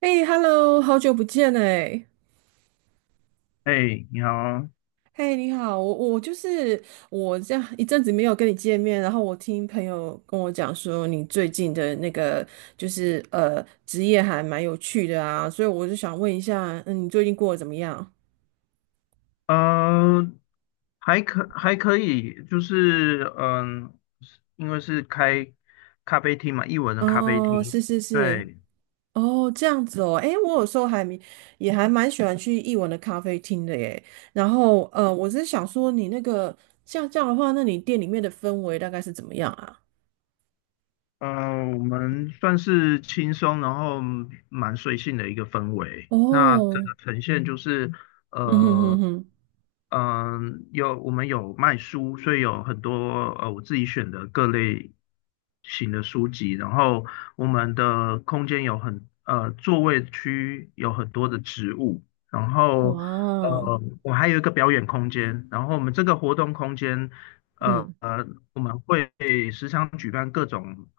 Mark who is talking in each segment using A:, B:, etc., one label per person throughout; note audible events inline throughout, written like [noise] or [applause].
A: 哎，Hello，好久不见哎！
B: 哎，你好。
A: 嘿，你好，我就是我这样一阵子没有跟你见面，然后我听朋友跟我讲说你最近的那个就是职业还蛮有趣的啊，所以我就想问一下，你最近过得怎么样？
B: 呃，还可以，就是是因为是开咖啡厅嘛，艺文的咖啡
A: 哦，
B: 厅，
A: 是是是，
B: 对。
A: 哦，这样子哦，哎，我有时候还蛮喜欢去艺文的咖啡厅的耶。然后我只是想说你那个像这样的话，那你店里面的氛围大概是怎么样啊？
B: 呃，我们算是轻松，然后蛮随性的一个氛围。那整
A: 哦。
B: 个呈现就是，
A: 嗯哼
B: 呃，
A: 哼哼，
B: 我们有卖书，所以有很多我自己选的各类型的书籍。然后我们的空间座位区有很多的植物，然后
A: 哇，
B: 我还有一个表演空间。然后我们这个活动空间呃
A: 嗯，
B: 呃我们会时常举办各种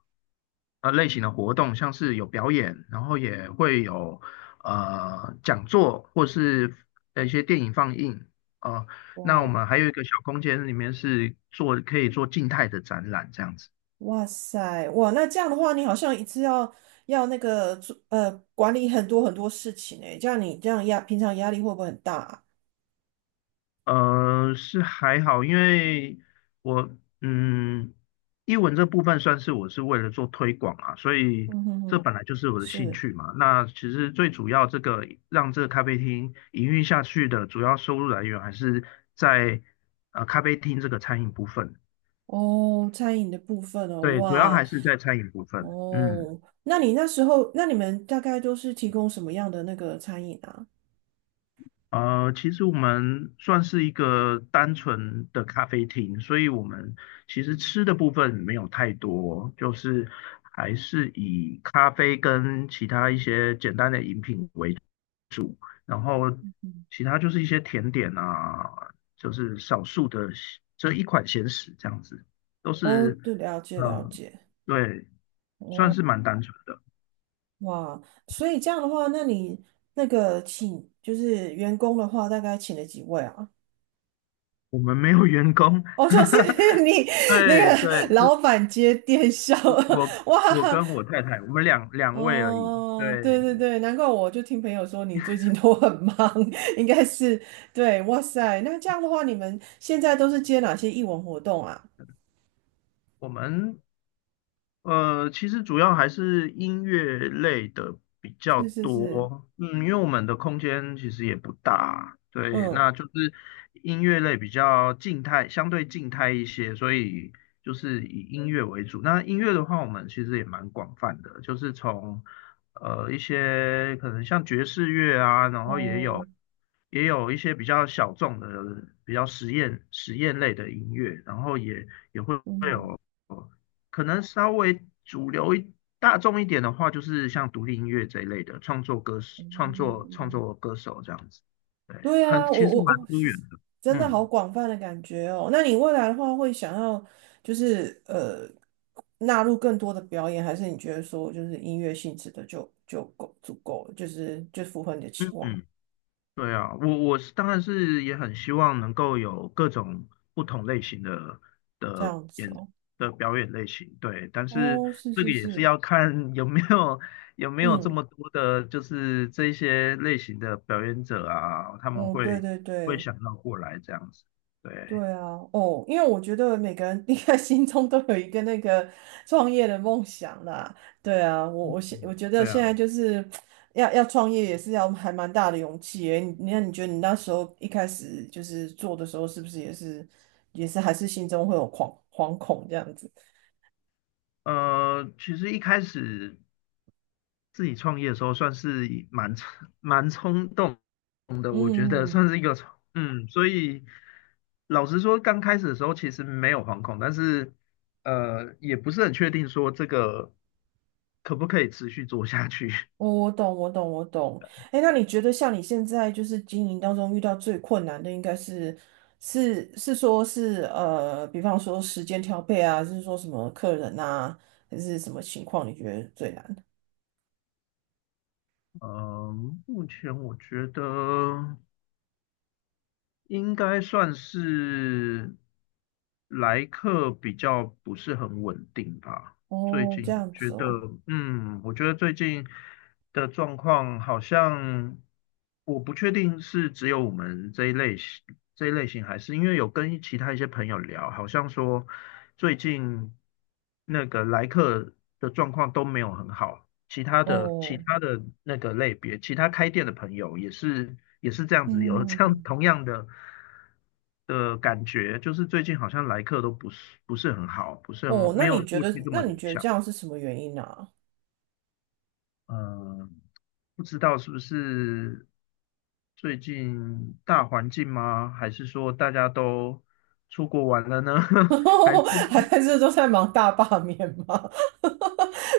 B: 类型的活动，像是有表演，然后也会有讲座或是一些电影放映。哦，那我
A: 哇，
B: 们还有一个小空间，里面可以做静态的展览这样子。
A: 哇塞，哇，那这样的话，你好像一次要那个做管理很多很多事情诶，这样你这样平常压力会不会很大啊。
B: 是还好，因为我嗯，英文这部分算是我是为了做推广啊，所以
A: 嗯哼
B: 这
A: 哼，
B: 本来就是我的兴
A: 是。
B: 趣嘛。那其实最主要这个让这个咖啡厅营运下去的主要收入来源还是在咖啡厅这个餐饮部分，
A: 哦，餐饮的部分哦，
B: 对，主要
A: 哇。
B: 还是在餐饮部分，嗯。
A: 哦，那你那时候那你们大概都是提供什么样的那个餐饮啊？
B: 其实我们算是一个单纯的咖啡厅，所以我们其实吃的部分没有太多，就是还是以咖啡跟其他一些简单的饮品为主，然后其他就是一些甜点啊，就是少数的这一款咸食这样子，都
A: 哦，
B: 是
A: 对，了解了
B: 呃，
A: 解，
B: 对，算
A: 哦。
B: 是蛮单纯的。
A: 哇，所以这样的话，那你那个请就是员工的话，大概请了几位啊？
B: 我们没有员工，
A: 哦，就是 [laughs]
B: [laughs]
A: 你那
B: 对
A: 个
B: 对，
A: 老板接电销，
B: 我我
A: [laughs] 哇，
B: 我跟我太太，我们两位而已。
A: 哦，对对
B: 对，
A: 对，难怪我就听朋友说你最近都很忙，[laughs] 应该是对，哇塞，那这样的话，你们现在都是接哪些艺文活动啊？
B: 我们其实主要还是音乐类的比较
A: 是是是，
B: 多，嗯，因为我们的空间其实也不大，对，
A: 嗯，
B: 那就是音乐类比较静态，相对静态一些，所以就是以音乐为主。那音乐的话，我们其实也蛮广泛的，就是从一些可能像爵士乐啊，然后也
A: 哦，
B: 有也有一些比较小众的、比较实验类的音乐，然后也会。
A: 嗯哼，
B: 可能稍微主流一大众一点的话，就是像独立音乐这一类的创作歌手创作创
A: 嗯，
B: 作歌手这样子。对，
A: 对啊，我
B: 其实
A: 我
B: 蛮
A: 我
B: 多元的。
A: 真的好
B: 嗯
A: 广泛的感觉哦。那你未来的话，会想要就是纳入更多的表演，还是你觉得说就是音乐性质的就就够足够了，就是符合你的期
B: 嗯
A: 望
B: 嗯，对啊，我是当然是也很希望能够有各种不同类型
A: 这
B: 的
A: 样子
B: 演
A: 哦？
B: 的表演类型，对，但是
A: 哦，是
B: 这个
A: 是
B: 也是
A: 是，
B: 要看有没有这
A: 嗯
B: 么多的，就是这一些类型的表演者啊，他们
A: 嗯，对
B: 会
A: 对
B: 会
A: 对。
B: 想要过来这样子。对，
A: 对啊，哦，因为我觉得每个人 [laughs] 应该心中都有一个那个创业的梦想啦。对啊，我觉得
B: 对啊，
A: 现在就是要创业也是要还蛮大的勇气诶。你觉得你那时候一开始就是做的时候，是不是也是还是心中会有惶恐这样子？
B: 其实一开始。自己创业的时候算是蛮冲动的，
A: 嗯
B: 我觉
A: 嗯
B: 得
A: 嗯，
B: 算是一个冲，所以老实说，刚开始的时候其实没有惶恐，但是也不是很确定说这个可不可以持续做下去。[laughs]
A: 我懂，我懂，我懂。哎，那你觉得像你现在就是经营当中遇到最困难的，应该是是是说是，比方说时间调配啊，还是说什么客人啊，还是什么情况你觉得最难？
B: 嗯，目前我觉得，应该算是来客比较不是很稳定吧。最
A: 哦，这
B: 近
A: 样
B: 觉
A: 子
B: 得，
A: 哦，
B: 我觉得最近的状况好像，我不确定是只有我们这一类型，还是因为有跟其他一些朋友聊，好像说最近那个来客的状况都没有很好。其他的其
A: 哦，
B: 他的那个类别，其他开店的朋友也是这样
A: 嗯
B: 子，有
A: 哼哼
B: 这样 [laughs]
A: 哼，
B: 同样的感觉，就是最近好像来客都不是很好，不是
A: 哦，
B: 很没
A: 那
B: 有
A: 你觉
B: 过去
A: 得
B: 这
A: 那
B: 么
A: 你
B: 理
A: 觉得
B: 想。
A: 这样是什么原因呢？
B: 嗯，不知道是不是最近大环境吗？还是说大家都出国玩了呢？[laughs] 还是
A: [laughs] 还是都在忙大罢免吗？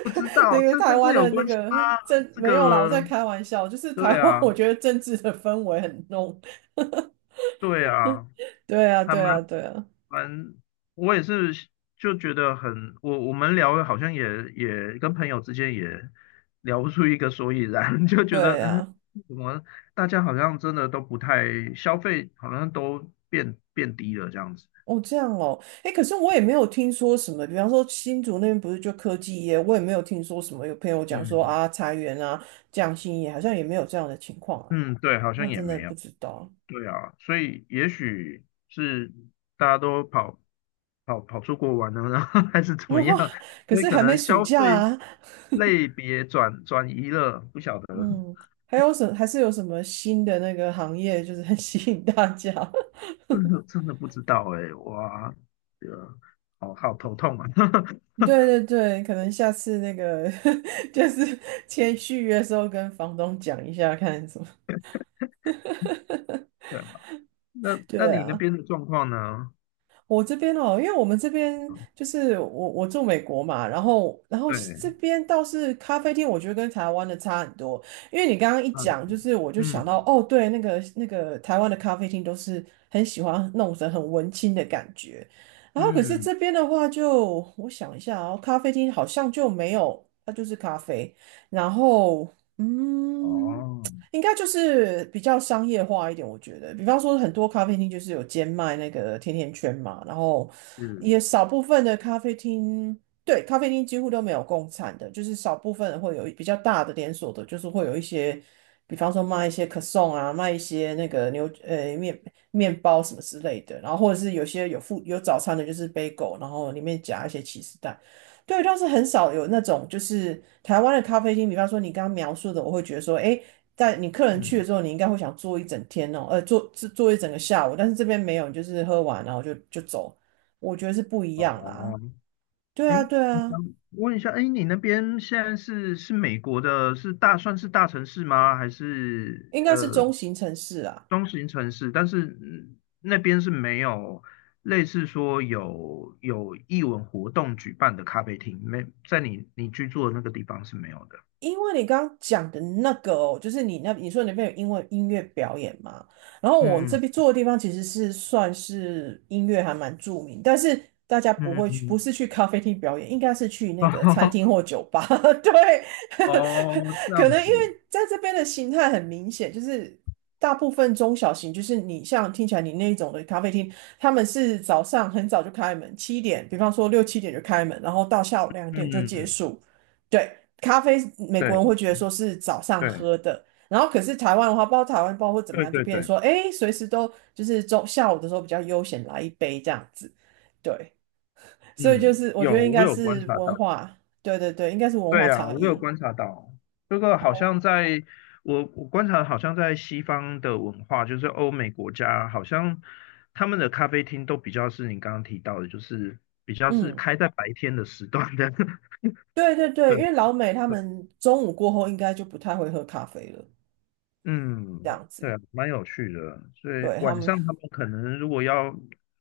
B: 不知
A: [laughs] 那
B: 道，
A: 个
B: 这
A: 台
B: 跟这
A: 湾
B: 有
A: 的那
B: 关系
A: 个
B: 吗？这
A: 没有啦，我在
B: 个，
A: 开玩笑，就是台
B: 对
A: 湾，我
B: 啊，
A: 觉得政治的氛围很浓。
B: 对啊。
A: 对啊，
B: 还
A: 对
B: 蛮
A: 啊，对啊，
B: 蛮，我也是就觉得很，我们聊好像也跟朋友之间也聊不出一个所以然，[laughs] 就觉得
A: 对啊。
B: 怎么大家好像真的都不太消费，好像都变低了这样子。
A: 哦，这样哦，哎，可是我也没有听说什么，比方说新竹那边不是就科技业，我也没有听说什么有朋友讲说
B: 嗯
A: 啊，裁员啊，降薪也好像也没有这样的情况啊，
B: 嗯，对，好
A: 那
B: 像也
A: 真的
B: 没
A: 不
B: 有。
A: 知道。
B: 对啊，所以也许是大家都跑出国玩了，然后 [laughs] 还是怎么样，
A: [laughs] 可
B: 所以
A: 是
B: 可
A: 还没
B: 能
A: 暑
B: 消
A: 假
B: 费
A: 啊。
B: 类别转移了，不晓得。
A: 嗯，还是有什么新的那个行业，就是很 [laughs] 吸引大家？[laughs]
B: [laughs] 真的真的不知道哎、哇，呃，好好头痛啊。
A: 对
B: [laughs]
A: 对对，可能下次那个 [laughs] 就是签续约的时候跟房东讲一下，看什么。
B: 对啊，那
A: [laughs]
B: 那
A: 对
B: 你那
A: 啊。
B: 边的状况呢？
A: 我这边哦，因为我们这边就是我住美国嘛，然后这
B: 对，
A: 边倒是咖啡厅，我觉得跟台湾的差很多。因为你刚刚一
B: 嗯
A: 讲，就是我就想到
B: 嗯
A: 哦，对，那个台湾的咖啡厅都是很喜欢弄成很文青的感觉，然后可是
B: 嗯，
A: 这边的话就，我想一下哦，咖啡厅好像就没有，它就是咖啡，然后嗯。
B: 哦，
A: 应该就是比较商业化一点，我觉得，比方说很多咖啡厅就是有兼卖那个甜甜圈嘛，然后
B: 是，
A: 也少部分的咖啡厅，对，咖啡厅几乎都没有供餐的，就是少部分会有比较大的连锁的，就是会有一些，比方说卖一些可颂啊，卖一些那个面包什么之类的，然后或者是有些有附有早餐的，就是 b 狗，然后里面夹一些起司蛋。对，倒是很少有那种，就是台湾的咖啡厅，比方说你刚刚描述的，我会觉得说，诶，在你客人去了
B: 嗯，
A: 之后，你应该会想坐一整天哦，坐一整个下午，但是这边没有，你就是喝完然后就走，我觉得是不一样啦。
B: 哦，
A: 对啊，
B: 嗯，
A: 对啊，
B: 想问一下，哎，你那边现在是美国的，算是大城市吗？还是
A: 应该是中型城市啊。
B: 中型城市？但是那边是没有类似说有艺文活动举办的咖啡厅，没在你居住的那个地方是没有的。
A: 因为你刚刚讲的那个哦，就是你说你那边有英文音乐表演嘛，然后我这边
B: 嗯
A: 住的地方其实是算是音乐还蛮著名，但是大家不
B: 嗯
A: 会去，不
B: 嗯，
A: 是去咖啡厅表演，应该是去
B: [laughs]
A: 那个餐
B: 哦
A: 厅或酒吧。[laughs] 对，
B: 哦，这
A: [laughs] 可
B: 样
A: 能因
B: 子，
A: 为在这边的形态很明显，就是大部分中小型，就是你像听起来你那种的咖啡厅，他们是早上很早就开门，七点，比方说6、7点就开门，然后到下午两
B: 嗯
A: 点就结
B: 嗯，
A: 束。对，咖啡美国人
B: 对
A: 会觉得说是早上
B: 对
A: 喝的，然后可是台湾的话，不知道台湾包括怎么
B: 对
A: 样，就
B: 对
A: 变成
B: 对，
A: 说，哎，随时都就是中下午的时候比较悠闲来一杯这样子，对，所以就
B: 嗯，
A: 是我
B: 有
A: 觉得应
B: 我
A: 该
B: 有观
A: 是
B: 察
A: 文
B: 到。
A: 化，对对对，应该是文
B: 对
A: 化
B: 呀，
A: 差
B: 我有
A: 异，
B: 观察到，这个好
A: 哦，
B: 像在我观察，好像在西方的文化，就是欧美国家，好像他们的咖啡厅都比较是你刚刚提到的，就是比较是
A: 嗯，
B: 开在白天的时段的。[laughs]
A: 对对对，
B: 对，
A: 因为老美他们中午过后应该就不太会喝咖啡了，这
B: 嗯，
A: 样
B: 对啊，
A: 子，
B: 蛮有趣的。所以
A: 对他
B: 晚
A: 们，
B: 上他们可能如果要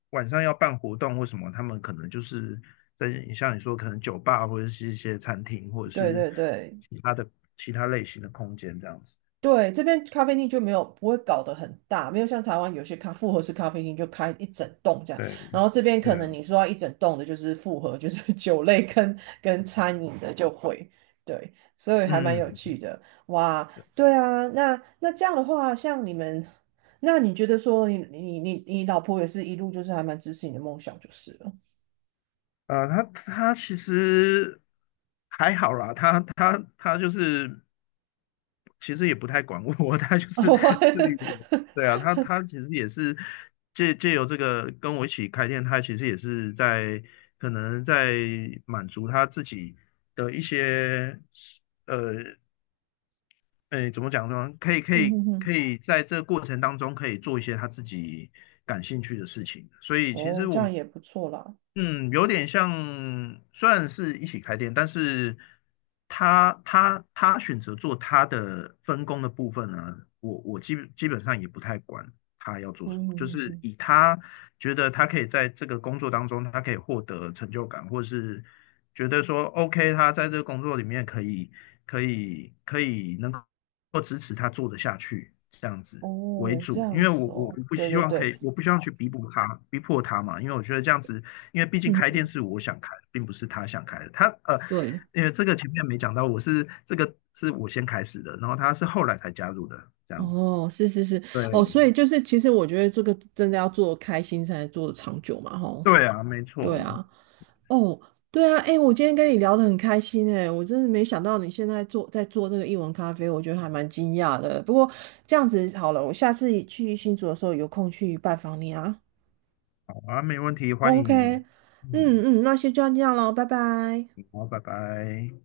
B: 晚上要办活动或什么，他们可能就是在像你说，可能酒吧或者是一些餐厅，或者
A: 对
B: 是
A: 对对，
B: 其他的其他类型的空间这样子。
A: 对，这边咖啡厅就没有不会搞得很大，没有像台湾有些复合式咖啡厅就开一整栋这样，
B: 对。
A: 然后这边
B: 对
A: 可能
B: 啊，
A: 你说要一整栋的就是复合，就是 [laughs] 酒类跟餐饮的就会，对，所以还蛮
B: 嗯，
A: 有趣的，哇，对啊，那这样的话，像你们，那你觉得说你老婆也是一路就是还蛮支持你的梦想就是了，
B: 啊、他其实还好啦，他就是其实也不太管我，[laughs] 他就是
A: [laughs]
B: 自律我。对啊，他其实也是借由这个跟我一起开店，他其实也是在可能在满足他自己的一些呃诶怎么讲呢？可以可
A: 嗯
B: 以
A: 哼
B: 可
A: 哼，
B: 以在这个过程当中可以做一些他自己感兴趣的事情，所以其实
A: 哦，这
B: 我们
A: 样也不错啦。
B: 嗯，有点像，虽然是一起开店，但是他选择做他的分工的部分呢，我基本上也不太管他要做
A: 嗯
B: 什么，就
A: 嗯
B: 是
A: 嗯，
B: 以他觉得他可以在这个工作当中，他可以获得成就感，或是觉得说 OK，他在这个工作里面可以能够支持他做得下去这样子。为
A: 哦，这
B: 主，因
A: 样
B: 为我
A: 子
B: 我
A: 哦，
B: 我不
A: 对
B: 希
A: 对
B: 望可
A: 对，
B: 以，我不希望去逼迫他，逼迫他嘛，因为我觉得这样子，因为毕竟
A: 嗯，
B: 开店是我想开，并不是他想开的。
A: 对，
B: 因为这个前面没讲到，我是这个是我先开始的，然后他是后来才加入的，这样子。
A: 哦，是是是，哦，
B: 对，
A: 所以就是，其实我觉得这个真的要做开心才能做得长久嘛，吼。
B: 对啊，没
A: 对
B: 错，
A: 啊，哦，对啊，哎，我今天跟你聊得很开心哎，我真的没想到你现在在做这个译文咖啡，我觉得还蛮惊讶的。不过这样子好了，我下次去新竹的时候有空去拜访你啊。
B: 好啊，没问题，欢
A: OK,
B: 迎，
A: 嗯
B: 嗯，
A: 嗯，那先就这样咯，拜拜。
B: 好，拜拜。